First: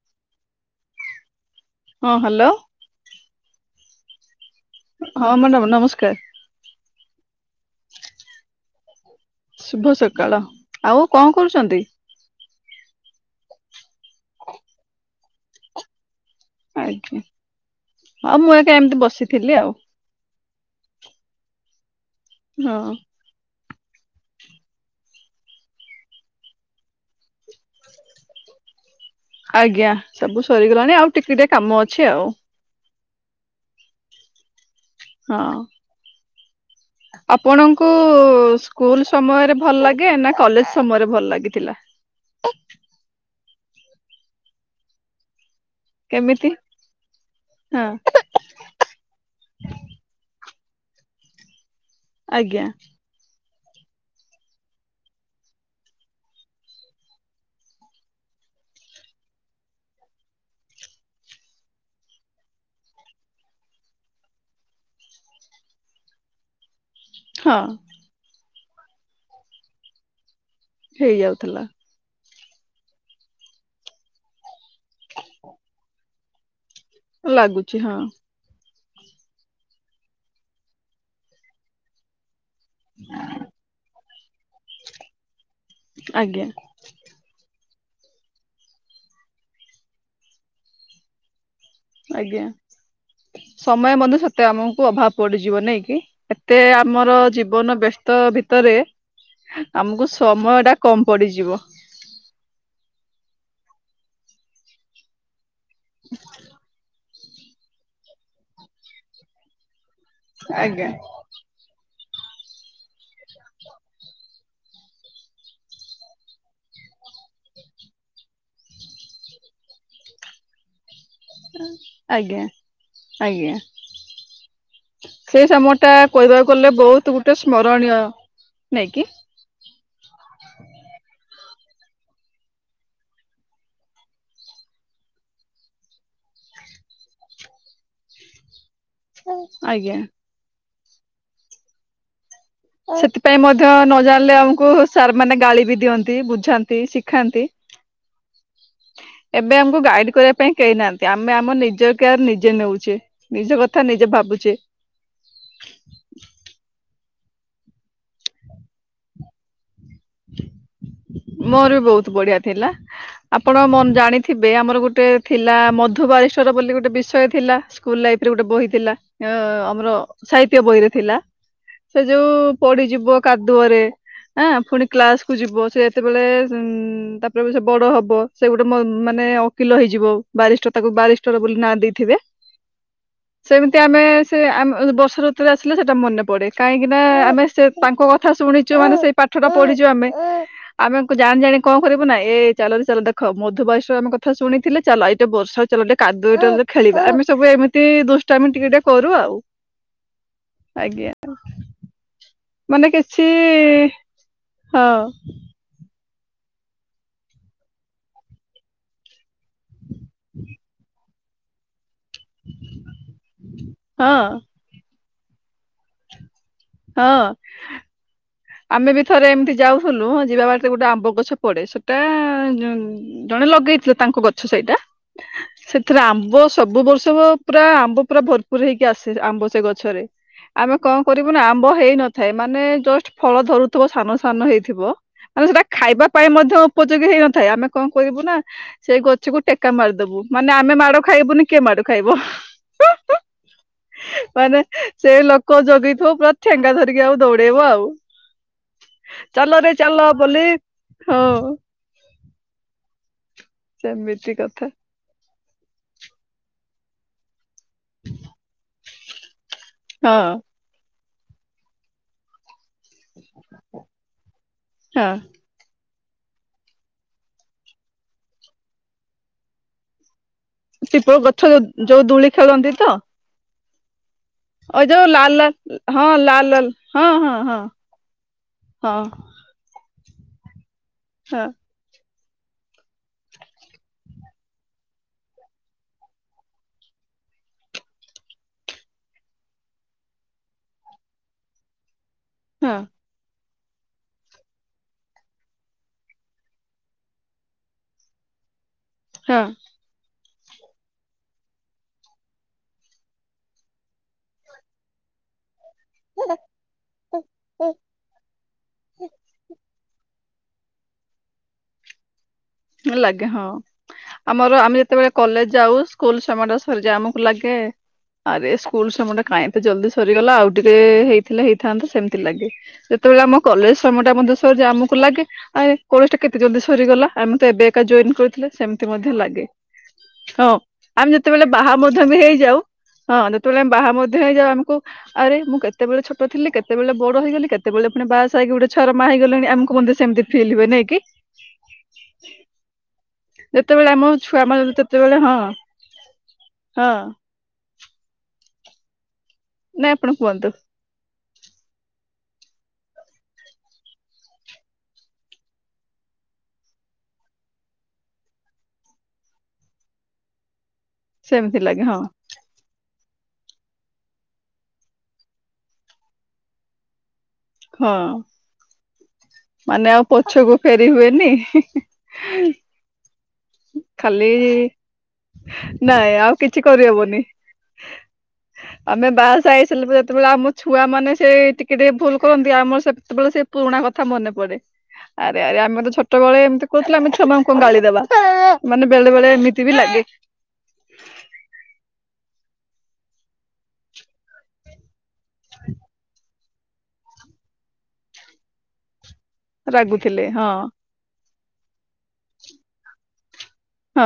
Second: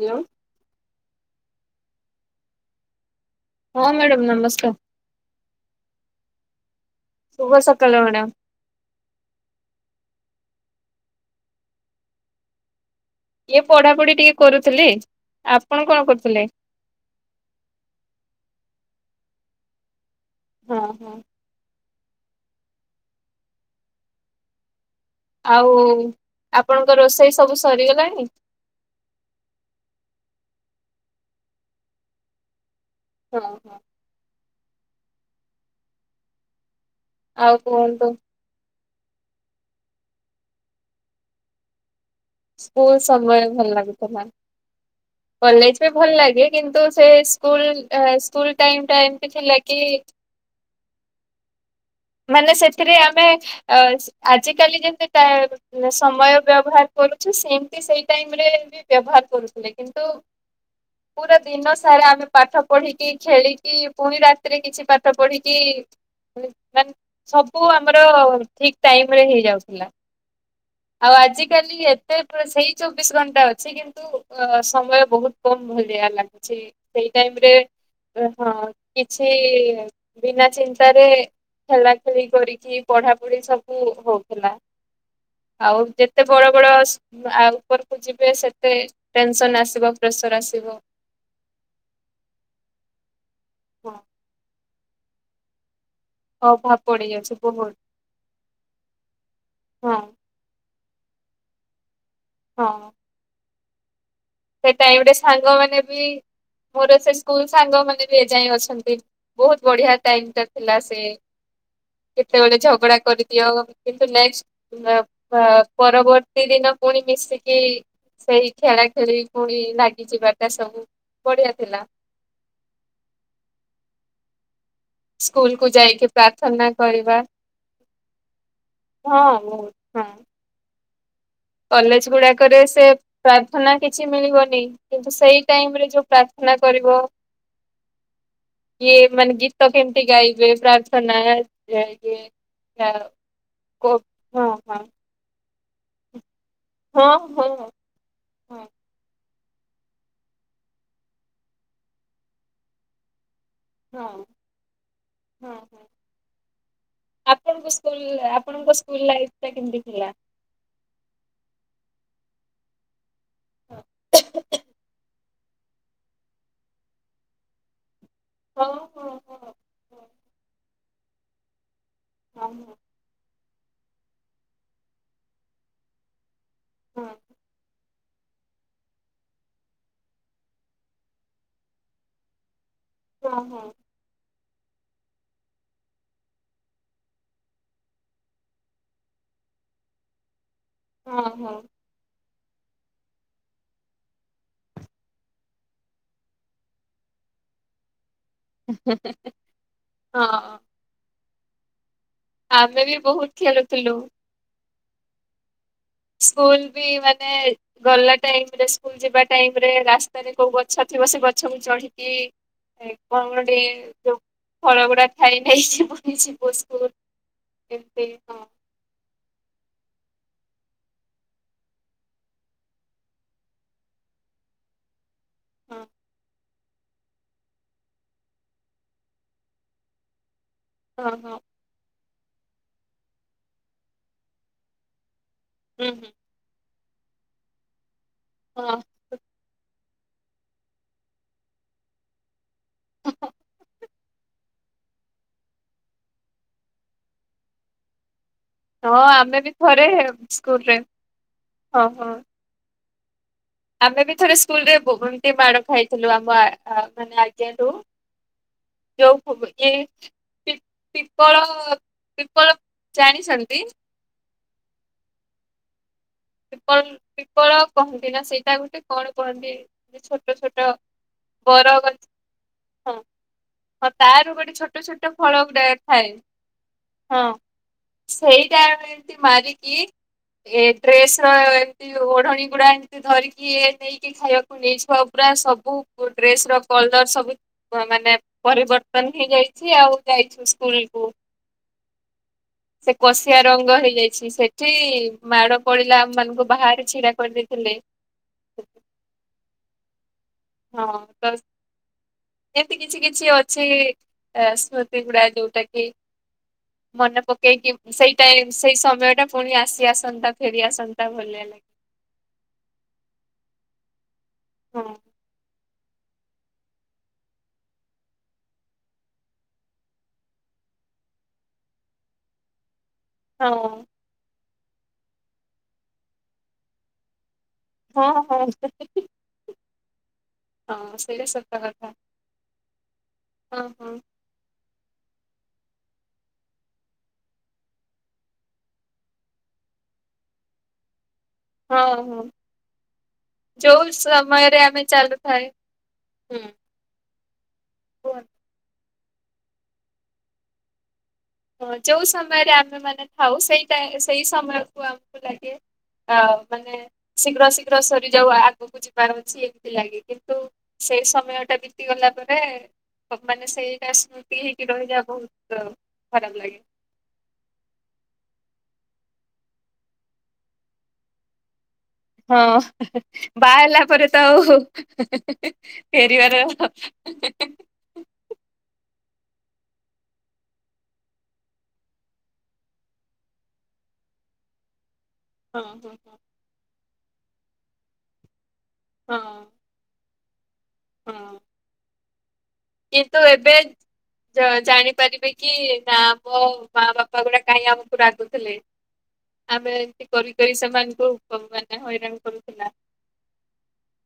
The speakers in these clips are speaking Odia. ହିଓ। ହଁ, ହ୍ୟାଲୋ। ହଁ, ମ୍ୟାଡ଼ାମ୍ ନମସ୍କାର। ହଁ, ମ୍ୟାଡ଼ାମ୍ ନମସ୍କାର। ଶୁଭ ସକାଳ ମାଡ଼ାମ୍। ଶୁଭ ସକାଳ ଆଉ କଣ କରୁଚନ୍ତି? ଇଏ ପଢାପଢି ଟିକେ କରୁଥିଲି। ଆପଣ କଣ କରୁଥିଲେ? ଆଜ୍ଞା, ଆଉ ମୁଁ ଏକା, ଏମିତି ବସିଥିଲି ଆଉ। ହଁ, ହଁ। ହଁ। ଆଉ, ଆପଣଙ୍କ ରୋଷେଇ ସବୁ ସରିଗଲାଣି? ଆଜ୍ଞା, ସବୁ ସରିଗଲାଣି ଆଉ, ଟିକେ ଟିକେ କାମ ଅଛି ଆଉ। ହଁ। ହଁ। ଆଉ ଆପଣଙ୍କୁ କୁହନ୍ତୁ ସ୍କୁଲ୍ ସମୟରେ ଭଲ ଲାଗେ ନା, କଲେଜ ସମୟରେ ଭଲ ଲାଗିଥିଲା? ସ୍କୁଲ୍ ସମୟ ଭଲ ଲାଗୁଥିଲା। କଲେଜ୍ ବି ଭଲ ଲାଗେ, କେମିତି କିନ୍ତୁ ସେ ସ୍କୁଲ୍ ହଁ ସ୍କୁଲ୍ ଟାଇମ୍ ଟା ଏମତି ଥିଲା କି? ମାନେ ଆଜ୍ଞା ସେଥିରେ ଆମେ ଅ ଆଜିକାଲି ଯେମତି ଟା ସମୟ ବ୍ୟବହାର କରୁଛୁ, ସେମତି ସେଇ ଟାଇମ୍ ରେ ବି ବ୍ୟବହାର କରୁଥିଲେ। କିନ୍ତୁ ପୁରା ଦିନ ସାରା ଆମେ ପାଠ ପଢିକି ଖେଳିକି ପୁଣି ରାତିରେ କିଛି ପାଠ ପଢିକି [unintelligible] ମାନେ ହଁ ସବୁ ଆମର ଠିକ ଟାଇମରେ ହେଇଯାଉଥିଲା। ଆଉ ହେଇଯାଉଥିଲା ଆଜିିକାଲି ଏତେ ସେଇ ଚବିଶ ଘଣ୍ଟା ଅଛି କିନ୍ତୁ। ଅ ସମୟ ବହୁତ କମ ଭଳିଆ ଲାଗୁଛି ସେଇ ଟାଇମରେ ଲାଗୁଛି ହଁ ହଁ କିଛି ବିନା ଚିନ୍ତାରେ ଖେଲା ଖେଳି କରିକି। ପଢାପଢି ସବୁ ହଉହେଲା ଆଉ ଯେତେ ଆଜ୍ଞା ବଡ ବଡ ଆଉ ଉପରକୁ ଯିବେ ସେତେ ଟେନସନ ଆସିବ ପ୍ରେସର ଆସିବ। ଆଜ୍ଞା ହଁ ସମୟ ମଧ୍ୟ ସତେ ଆମକୁ ଅଭାବ ପଡିଯିବ ନାଇଁ କି? ଏତେ ଅଭାବ ଆମର ପଡିଯାଉଛି ବହୁତ। ଜୀବନ ବ୍ୟସ୍ତ ଭିତରେ ହଁ ଆମକୁ ସୁ ସମୟଟା କମ ପଡ଼ିଯିବ, ହଁ, ସେ ଟାଇମ୍ ରେ ସାଙ୍ଗ ମାନ ବି ମୋର ସେସ୍ ସ୍କୁଲ ସାଙ୍ଗ ମାନେ ବି ଏ ଯାଇ ଅଛନ୍ତି ବହୁତ ବଢିଆ ଟାଇମ ଟା ଥିଲା ଆଜ୍ଞା ସେ। କେତେବେଳେ ଝଗଡା କରିଦିଅ କିନ୍ତୁ ନେକଷ୍ଟ୍ ହୁଁ ପା ପରବର୍ତ୍ତୀ ଦିନ ପୁଣି ମିଶିକି ସେଇ ଖେଳା ଖେଳି ପୁଣି ଲାଗିଯିବାଟା ସବୁ, ବଢିଆ ହୁଁ ଥିଲା ଆଜ୍ଞା ଆଜ୍ଞା ସେଇ ସ୍କୁଲ କୁ ସମୟ ଟା ଯାଇକି କହିବାକୁ ପ୍ରାର୍ଥନା ଗଲେ ବହୁତ କରିବା ଗୋଟେ ସ୍ମରଣୀୟ ନେଇ କି ହଁ ବୋହୁତ। ହଁ। [unintelligible] କଲେଜ ଗୁଡାକରେ ସେ ପ୍ରାର୍ଥନା କିଛି ମିଳିବନି। କିନ୍ତୁ ସେଇ ଟାଇମ୍ ରେ ଯୋଉ ପ୍ରାର୍ଥନା କରିବ, ଇଏ ମାନେ ଗୀତ ଆଜ୍ଞା କେମିତି ଗାଇବେ ପ୍ରାର୍ଥନା ଆଜ୍ଞା ଆଜ୍ଞା, ଏଁ ସେଥିପାଇଁ ମଧ୍ୟ ନ ଜାଣିଲେ ଆମକୁ ହଁ ସାର୍ ମାନେ ଗାଳି ବି ଦିଅନ୍ତି ବୁଝା ନ୍ତି ହଁ ଶିଖାନ୍ତି। ହଁ ହଁ। ଏବେ ଆମକୁ ଗାଇଡ୍ କରିବା ପାଇଁ କେହି ନାହାନ୍ତି ଆମେ ଆମ ନିଜ କେୟାର ନିଜେ ନେଉଛେ ନିଜ କ ହଁ ହଁ ହଁ ଆପଣଙ୍କ ସ୍କୁଲ ଆପଣଙ୍କ ସ୍କୁଲ ଲାଇଫ୍ ଟା କେମିତି ଥିଲା? ମୋର ବି ବହୁତ ବଢିଆ ଥିଲା ଆପଣ ମନ୍ ଜାଣିଥିବେ ଆମର ଗୋଟେ ଥିଲା ମଧୁବାରିଷ୍ଟର ବୋଲି ଗୋଟେ ବିଷୟ ଥିଲା ସ୍କୁଲ ଲାଇଫ୍ ରେ ଗୋଟେ ହଁ ବହି ଥିଲା। ହଁ ଏଁ ହଁ। ଅ ଅମର ସାହିତ୍ୟ ବହିରେ ଥିଲା ସେ ହଁ ଯୋଉ ହଁ ପଡି଼ଯିବ କାଦୁଅରେ ହଁ ପୁଣି କ୍ଲାସ କୁ ଯିବ ସେ ଯେତେବେଳେ ଉଁ ହଁ ତାପରେ ବି ସେ ବଡ଼ ହବ ସେ ଗୋଟେ ମ ମାନେ ଓକିଲ ହେଇଯିବ ବାଲିଷ୍ଟର ତାକୁ ବାରିଷ୍ଟର ବୋଲି ନାଁ ଦେଇଥିବେ। ହଁ ସେମିତି ଆମେ ସେ ଆମେ ବର୍ଷା ଋତୁରେ ଆସିଲେ ସେଟା ମନେ ପଡେ କାହିଁକି ନା ଆମେ ସେ ତାଙ୍କ କଥା ଶୁଣିଛୁ ମାନେ ସେ ପାଠ ଟା ପଢି଼ଛୁ ଆମେ ଆମେ ହଁ ହଁ ହଁ। ଜାଣିଜାଣି କଁ କରିବୁ ନାଁ ଏ ଚାଲରେ ଚାଲ ଦେଖ ମଧୁବାଲିଷ୍ଟରଙ୍କ କଥା ଶୁଣିଥିଲେ ଚାଲ ଏଇ ଯୋଉ ବର୍ଷା ହେଉଚି ଚାଲ ଟିକେ କାଦୁଅଟାରେ ଖେଳିବା ଆମେ ସବୁ ଏମିତି ଦୁଷ୍ଟାମି ଟିକେ-ଟିକେ କରୁ ଆଉ ଆଜ୍ଞା। ଆମେ ମାନେ ବି କିଛି ବହୁତ ଖେଳୁଥିଲୁ। ହଁ, ସ୍କୁଲ ବି ମାନେ ଗଲା ଟାଇମ୍ ରେ ସ ସ୍କୁଲ ଯିବା ଟାଇମ ରେ ରାସ୍ତାରେ କୋଉ ଗଛ ଥିବ ସେ ଗଛକୁ ଚଢ଼ିକି, ଏଇ ଫଳ ଗୋଟିଏ ଯୋଉ ହଁ। ଫଳ ଗୁଡ଼ା ଖାଇଖାଇ [unintelligible] ହଁ ଆମେ ବି ଥରେ ଏମିତି ଯାଉଥୁଲୁ ଯିବା ବାଟେ ଗୋଟେ ଆମ୍ବ ଗଛ ପଡ଼େ ସେଟା ଯ ଉଁ ଜଣେ ଲଗେଇଥିଲେ ତାଙ୍କୁ ଗଛ ସେଇଟା। ସେଥିରେ ଆମ୍ବ ସବୁ ବର୍ଷ ପ ପୁରା ଆମ୍ବ ପୁରା ଭର୍ ପୁର୍ ହେଇକି ଆସେ ଆମ୍ବ ସେ ଗଛରେ। ଆମେ କଁ ହଁ ହଁ କରିବୁ ହଁ ନା ଆମ୍ବ ହେଇନଥାଏ ମାନେ ଜଷ୍ଟ ଫଳ ଧରୁଥୁବ ସାନ-ସାନ ହେଇଥିବ। ଆମେ ସେଟା ହୁଁ ଖାଇବା ହୁଁ ପାଇଁ ମଧ୍ୟ ଉପଯୋଗୀ ହେଇନଥାଏ ଆମେ କଣ କରିବୁ ନା ସେଇ ଗ ଛକୁ ଟେକା ମାରିଦେବୁ ମାନେ ଆମେ ମାଡ଼ ଖାଇବୁନି କିଏ ମାଡ ଖାଇବ। ହଁ। ମାନେ ସେ ଲୋକ ଜଗିଥିବ ପୁରା ଠେଙ୍ଗା ଧରିକି ଆଉ ଦୌଡ଼େଇବ ଆଉ। ହଁ ଆମେ ବି ଚାଲରେ ଚାଲ ବୋଲି ହଁ-ହଁ। ଆମେ ବି ସେମିତି ଥରେ ସ୍କୁଲ କଥା ରେ ବୁ ଏମତି ମାଡ଼ ଖାଇଥିଲୁ [unintelligible] ଯଉ ଫୁବୁ ଇଏ ହଁ। ତି ତିପଳ ତିପଳ ଜାଣିଛନ୍ତି। ହଁ। ତ୍ରିପଲ ତ୍ରିପଳ କହନ୍ତି ନା ସେଇଟା ଗୋଟେ କଣ କୁହନ୍ତି ଯେ ଛୋଟ ଛୋଟ। ତ୍ରିପଳ ଗଛ ବର ଗଛ ଯୋଉ ଦୁଳି ଖେଳନ୍ତି ହଁ ତ। ହଁ ତାର ଗୋଟେ ଛୋଟ ଓ ଯୋଉ ଛୋଟ ଲାଲ ଫଳ ପ୍ରାୟେ ଗୁଡା ଲାଲ ହଁ ଥାଏ ଲାଲ ଲାଲ ହଁ। ସେଇଟା ଆମେ ଏମତି ହଁ ମାରିକି ଏ ଡ୍ରେସ ର ଏମତି ଓଢଣୀ ଗୁଡାଏ ଧରିକି ଏ ନେଇକି ଖାଇବାକୁ ନେଇ [inaudible] ପୁରା ସବୁ ଡ୍ରେସ ର କଲର ସବି ବ ମାନେ ପରିବର୍ତ୍ତନ ହେଇଯାଇଛି ଆଉ ଯାଇଛୁ ସ୍କୁଲ କୁ। [inaudible] ହୁଁ। କଷିଆ ରଙ୍ଗ ହେଇଯାଇଛି ସେଠି ମାଡ ପଡିଲା ଆମ ମାନଙ୍କୁ ବାହାରେ ଛିଡା କରିଦେଇଥିଲେ। ହଁ। ହଁ ତାସ୍ ଏମିତି କିଛି କିଛି ଅଛି ଏ ସ୍ମୃତି ଗୁଡା ଯୋଉଟା କି ମନେ ପକେଇକି ହଁ ସେଇ ଟାଇ ସେଇ ସମୟ ଟା ପୁଣି ଆସି ଆସନ୍ତା ଫେରିଆସନ୍ ପ୍ରାୟ ଭୁଲେନି ଲାଗେ ହଁ ଆମର ଆମେ ହଁ ଯେତେବେଳେ କଲେଜ ଯାଉ ସ୍କୁଲ ସମୟ ଟା ସରିଯାଏ ଆମକୁ ଲାଗେ ଆରେ ସ୍କୁଲ ସମୟ ଟା କାଇଁ ଏତେ ଜଲ୍ଦି ସରିଗଲା ଆଉ ଟିକେ ହେଇଥିଲା ହେଇଥାନ୍ତା ସେମିତି ଲାଗେ। [inaudible] ସେତେବେଳେ ଆମ କଲେଜ ସମୟଟା ମଧ୍ୟ ସରଯାଏ ଆମକୁ ଲାଗେ ଆ ଏ କଲେଜ ଟା କେତେ ଜଲଦି ସରିଗଲା ଆମେ ତ ଏବେ କା ଜଏନ୍ ହଁ ହଁ କରିଥିଲେ ସେମିତି ମଧ୍ୟ ଲାଗେ। ହଁ ଆମେ ସେଇଟା ଯେତେବେଳେ ସତ ବାହା କଥା ମଧ୍ୟ ଆମେ ହେଇଯାଉ ହଁ ଯେତେବେଳେ ଆମେ ବାହା ମ ହେଇଯାଉ ଆମୁକୁ ଆରେ ମୁଁ କେତେବେଳେ ଛୋଟ ଥିଲି କେତେବେଳେ ବଡ ହେଇଗଲି କେତେ ବେଳେ ଫୁଣି ବାହା ସା ହେଇକି ଗୋଟେ ଛୁଆର ମା ହେଇଗଲେଣି ଆମକୁ ମଧ୍ୟ୍ୟ ସେମତି ଫିଲ୍ ହୁଏ ନାଇଁ କି। ହଁ ହଁ। ଯୋଉ ଯେତେବେଳେ ଆମ ସମୟରେ ଛୁଆମାନେ ଆମେ ତେତେବେଳେ ହଁ ଚାଲୁଥାଏ ହଁ କୁହନ୍ ନା ଆପଣ କୁହନ୍ତୁ। ହଁ ଯୋଉ ସମୟରେ ଆମେ ମାନେ ଥାଉ ସେଇ ଟା ସେଇ ସମୟକୁ ଆମକୁ ଲାଗେ ଅ ମାନେ ଶୀଘ୍ର ଶୀଘ୍ର ସରିଯାଉ ଆଗକୁ ଯିବାର ଅଛି ଏମିତି ଲାଗେ କିନ୍ତୁ ସେଇ ସମୟ ଟା ସେମିତି ଲାଗେ ବିତିଗଲା ହଁ ଗଲା ପ ରେ କମ୍ପାନୀ ରେ ସେଇଟା ସ୍ମୃତି ହେଇକି ରହିଯାଏ ବୋହୁତ୍ ଖ-ଖରାପ୍ ଲାଗେ। ହଁ। ମାନେ ଆଉ ପଛକୁ ଫେରି ହୁଏନି ହି- ହି। ହଁ। ବାହା ହେଲା ପରେ ତ ଖାଲି ଆଉ [unintelligible] ନାଇଁ ଆଉ ଫେରିବାର। କିଛି କରିହବନି [inaudible] ଆମେ ବାହାଶାହା ହେଇସାର୍ଲା ଯେତେବେଳେ ଆମ ଛୁଆ ମାନେ ସେ ଟିକେ ଟିକେ ଭୁଲ୍ କରନ୍ତି ଆମର ସେତ୍ ବେଳେ ସେ ପୁରୁଣା କଥା ମନେ ପଡେ। [inaudible] ଆରେ ଆରେ ଆମେ ହଁ ତ ଛୋଟ ବେଳେ ଏମିତି କୁରୁଥିଲେ ଆମେ ଛୁଆଙ୍କୁ ମାନଙ୍କୁ କଣ ଗାଳି ଦେବା। ମାନେ ବେଳେ ବେଳେ ଏମିତି ବି ଲାଗେ। ଉଁ- ଉ। କିନ୍ତୁ ଏବେ ଜା- ଜାଣିପାରିବେ କି ନା। ମୋ ମା ବାପା ଗୁଡା କାହିଁ ଆମ୍ କୁ ରାଗୁଥିଲେ। ଆମେ ଏମତି ରାଗୁଥିଲେ କରି ହଁ କରି ସେମାନଙ୍କୁ ମା- ମାନେ ହଇରାଣ୍ କରୁଥିଲା। ହଁ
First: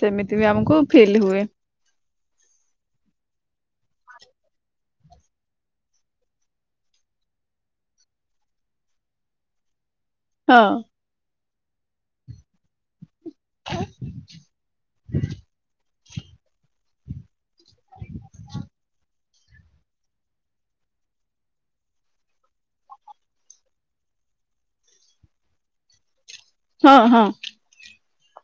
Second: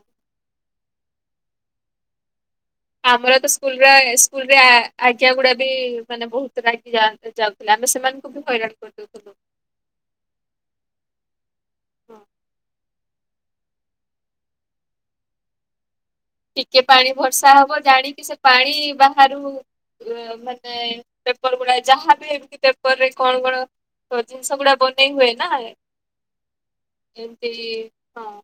ସେମିତି ବି ଆମକୁ ଫିଲ୍ ହୁଏ। ଆମର ତ ସ୍କୁଲ୍। [unintelligible] ଯାଉଥିଲା, ଆମେ ସେମାନଙ୍କୁ ବି ହଇରାଣ୍ କର୍ ଦୋଉଥିଲୁ। ହଁ ଅଁ। [inaudible] ଟିକେ ପାଣି ଭର୍ଷା ହବ ଜାଣିକି ସେ ପାଣି ବା ଠାରୁ ମାନେ ପେପର୍ ଗୁଡା ଯାହାବି ଏମିତି ପେପରରେ କଣ କଣ ତ ଜିନିଷ ଗୁଡା ବନେଇ ହୁଏ ନାଇଁ? ହଁ- ହଁ। କି ହଁ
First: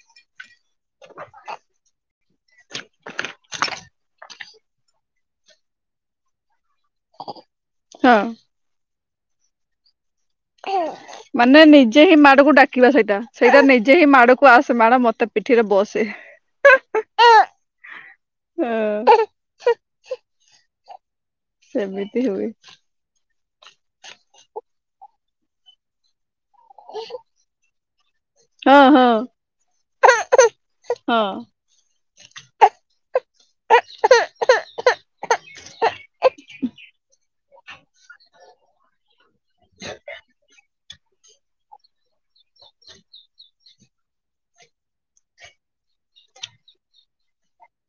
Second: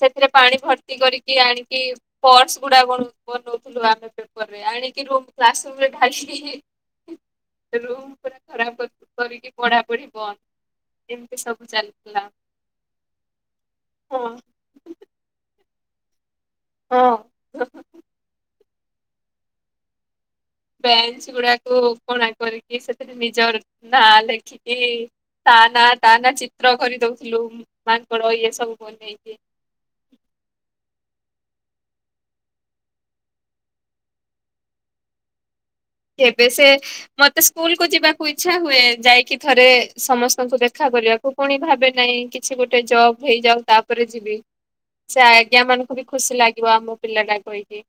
ସେଥିରେ ପାଣି ଭର୍ତ୍ତି କରିକି ଆଣିକି ପର୍ସ ଗୁଡା ବନ୍- ବନୋଉଥିଲୁ ଆମେ ପେପର୍ ରେ ଆଣିକି ରୁମ୍ କ୍ଲାସ୍ ରୁମ୍ ରେ ଢାଳିକି ହି ହି ରୁମ୍ ହଁ। ପୁରା ଖରାପ୍ କରିକି ପଢାପଢି ବନ୍ଦ୍। ମାନେ ନିଜେ ହିଁ ମାଡକୁ ଡାକିବା ସେଇଟା, ସେଇଟା ନିଜେ ହିଁ ହଁ। ମାଡକୁ ଆସ ସେ ମାଡ ମତେ ପିଠି ରେ ବସେ। ହଁ ଅଁ ହୁଁ ଉଁ ବେଞ୍ଚ୍ ଗୁଡାକୁ ସେମିତି କଣା ହୁଏ କରିକି ସେଥି ସେଠି ନିଜର୍ ନାଁ ଲେଖିକି ତା ନାଁ ତା ନାଁ ଚି ଚିତ୍ର କରିଦୋଉଥିଲୁ ମାଙ୍କଡ ଇଏ ହଁ ସବୁ ହଁ ବନେଇକି। [unintelligible] ହଁ ଅଁ କେବେ ସେ ମତେ ସ୍କୁଲ୍ କୁ ଯିବାକୁ ଇଚ୍ଛା ହୁଏ ଯାଇକି ଥରେ ସମସ୍ତଙ୍କୁ ଦେଖ୍ ଦେଖା କରିବାକୁ ପୁଣି ଭାବେ ନାହିଁ କିଛି ଗୋଟେ ଜବ୍ ହେଇଯାଉ ତାପରେ ଯିବି। ସେ ଆଜ୍ଞା ମାନଙ୍କୁ ବି ଖୁସି ଲାଗିବ ଆମ ପିଲାଟାକୁ ଦେଖିକି।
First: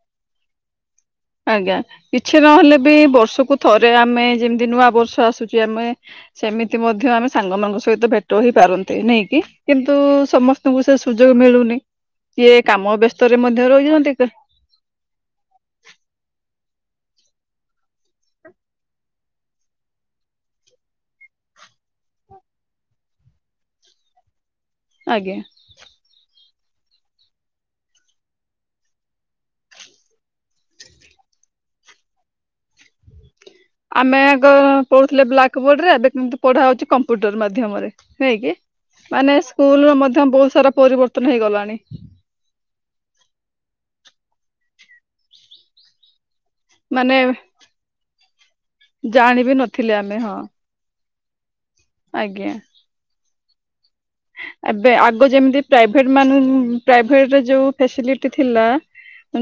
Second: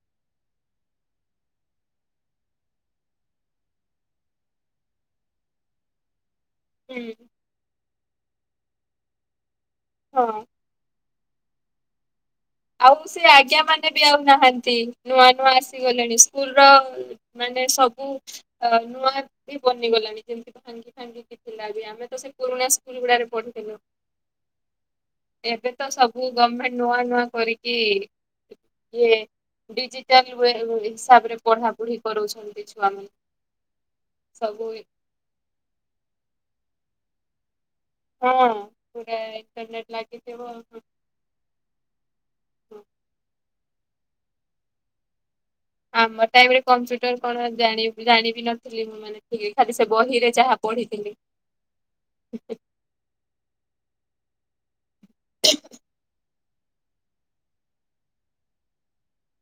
ଆଜ୍ଞ କିଛି ନହେଲେ ବି ବର୍ଷକୁ ଥରେ ଆମେ ଯେମିତି ନୂଆ ବର୍ଷ ଆସୁଚି ଆମେ ସେମିତି ମଧ୍ୟ ହୁଁ ଆମେ ସାଙ୍ଗମାନଙ୍କ ସହିତ ଭେଟ ହେଇ ପାରନ୍ତେ ନାଇଁ କି କିନ୍ତୁ ହଁ। ସମସ୍ତଙ୍କୁ ସେ ସୁ ସୁଯୋଗ ମିଳୁନି କିଏ କାମ ବ୍ୟସ୍ତରେ ମଧ୍ୟ ରହିଛନ୍ତି ଆଜି ନୂଆ ନୂଆ ଆସିଗଲେଣି, ସ୍କୁଲ୍ ର ମାନେ ସବୁ ଅ ନୂଆ ବି ବନିଗଲାଣି ଯେମିତି [unintelligible] ଭାଙ୍ଗିକି ଥିଲା ବି ଆମେ ତ ସେ ପୁରୁଣା ସ୍କୁଲ ଗୁଡାରେ ପଢୁଥିଲୁ। ଆଜ୍ଞା। ଏବେ ତ ସବୁ ଗମେଣ୍ଟ ନୂଆ ନୂଆ କରିକି ଇଏ ଡିଜିଟାଲ ୱୟେ ହିସାବରେ ପଢାପଢି କରଉଛନ୍ତି ଛୁଆମାନଙ୍କୁ। ଆମେ ଆଗ ପଢୁଥିଲେ ବ୍ଲାକ୍ ବୋର୍ଡ ରେ ଏବେ କିନ୍ତୁ ପଢା ହଉଛି କମ୍ପ୍ୟୁଟର ମାଧ୍ୟମରେ। ହେଇ କି ହଁ ପୁରା ମାନେ ସ୍କୁଲ ଇଣ୍ଟରନେଟ ର ମଧ୍ୟ ଲାଗିଥିବ। ବହୁତ ସାରା ପରିବର୍ତ୍ତନ ହେଇଗଲାଣି। ଆମ ଟାଇମ ରେ କମ୍ପ୍ୟୁଟର ମାନେ କଣ ଜାଣି ଜାଣିବି ନଥିଲି ମୁଁ ମାନେ ଟିକେ ଜାଣିବି ଖାଲି ସେ ନଥିଲେ ଆମେ ବହିରେ ହଁ ଯାହା ପଢ଼ିଥିଲି। ଆଜ୍ଞା। ଏବେ ଆଗ ଯେମିତି ପ୍ରାଇଭେଟ ମାନ ପ୍ରାଇଭେଟର ଯୋଉ ଫେସିଲିଟି ଥିଲା ଆ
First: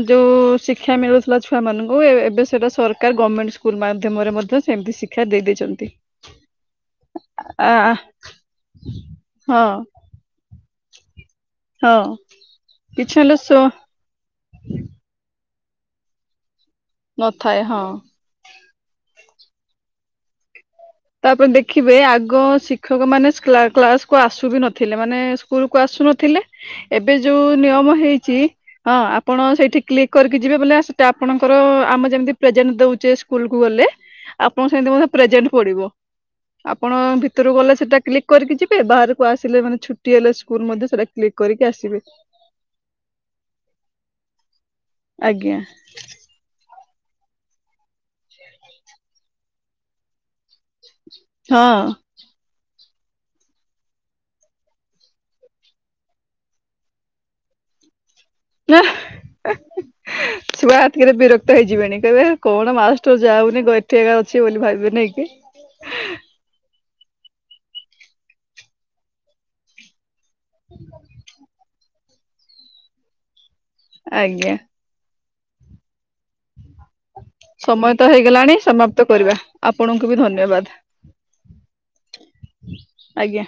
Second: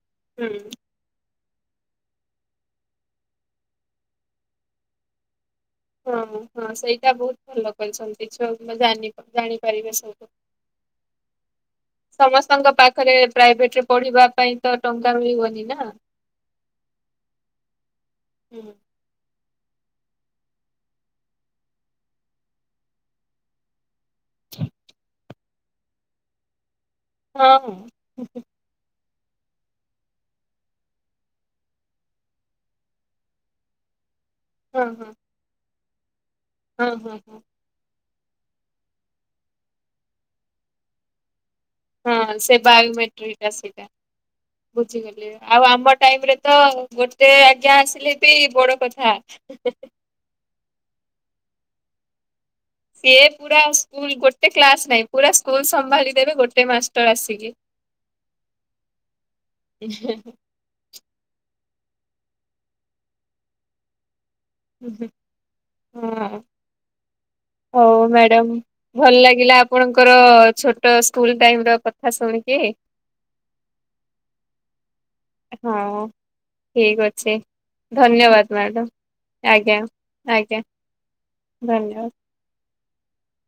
ଯୋଉ ହୁଁ। ଶିକ୍ଷା ମିଳୁ ଥିଲା ଛୁଆମାନଙ୍କୁ ଏବେ ସେଇଟା ସରକାର ଗମେଣ୍ଟ ସ୍କୁଲ ମାଧ୍ୟମରେ ମଧ୍ୟ ସେମିତି ଶିକ୍ଷା ଦେଇ ଦେଇଛନ୍ତି। ହଁ ହଁ ସେଇଟା ବହୁତ ଆ ଭଲ କରିଛନ୍ତି ଛୁଆ ମାନେ ଯାନୀ ହଁ ଜାଣିପାରିବେ ସବୁ। ହଁ ସମସ୍ତଙ୍କ ପାଖରେ କିଛି ହେଲେ ସୋ ପ୍ରାଇଭେଟରେ ପଢିବା ପାଇଁ ତ ଟଙ୍କା ମିଳିବନି ନା। ନଥାଏ। ହଁ ହୁଁ। ତାପରେ ଦେଖିବେ ଆଗ ଶିକ୍ଷକ ମାନେ କ୍ଲା କ୍ଲାସକୁୁ ଆସୁବିନଥିଲେ ମାନେ ସ୍କୁଲ କୁ ଆସୁନଥିଲେ ଏବେ ଯୋଉ ହଁ ନିୟମ ହେଇଛି ହଁ ହଁ ଆପଣ ସେଇଠି କ୍ଲିକ୍ କରିକି ଯିବେ ବୋଲେ ସେଟା ଆପଣଙ୍କର ଆମେ ଯେମିତି ପ୍ରେଜେଣ୍ଟ ଦଉଚେ ସ୍କୁଲ କୁ ଗଲେ ଆପଣଙ୍କ ହଁ ସେନ୍ତି ମଧ୍ୟ ପ୍ରେଜେଣ୍ଟ ପଡିବ। ହଁ ଆପଣ ହଁ ହଁ। ଭିତରରୁ ଗଲେ ସେଟା କ୍ଲିକ୍ କରିକି ଯିବେ ବାହାରକୁ ଆସିଲେ ମାନେ ଛୁଟି ହେଲେ ସ୍କୁଲ ମଧ୍ୟ ସେଟା କ୍ଲିକ କରିକି ଆସିବେ। ହଁ ସେ ବାୟୋମେଟ୍ରିକଟା ସେଇଟା। ବୁଝିଗଲି ଆଜ୍ଞା ଆଉ ଆମ ଟାଇମରେ ତ ଗୋ ଟେ ଆଜ୍ଞା ଆସିଲେ ବି ବଡ କଥା ହଁ ସିଏ ପୁରା ସ୍କୁଲ ଗୋଟେ କ୍ଲାସ ନାଇଁ ପୁରା ସ୍କୁଲ ସମ୍ଭାଳି ଦେବେ ଗୋଟେ ମାଷ୍ଟର ଆସିକି। [inaudible] [inaudible] ଛୁଆ ହେତିକରେ ବିରକ୍ତ ହେଇଯିବେଣି କହିବେ କଣ ମାଷ୍ଟର ଯାଉନି ଗ ଏଠିଏକା ଅଛି ବୋଲି ଭାବିବେ ନାଇ କି? ହଁ ହଉ ମ୍ୟାଡମ ଭଲ ଲାଗିଲା ଆପଣଙ୍କର ଛୋଟ ସ୍କୁଲ ଟାଇମ ର କଥା କଥା ଶୁଣିକି ଆଜ୍ଞା ହଁ ଠିକ ଅଛି ସମୟ ତ ହେଇଗଲାଣି ଧନ୍ୟବାଦ ମ୍ୟାଡାମ ସମାପ୍ତ କରିବା ଆଜ୍ଞା ଆପଣଙ୍କୁ ବି ଆଜ୍ଞା ଧନ୍ୟବାଦ ଧନ୍ୟବାଦ ଆଜ୍ଞା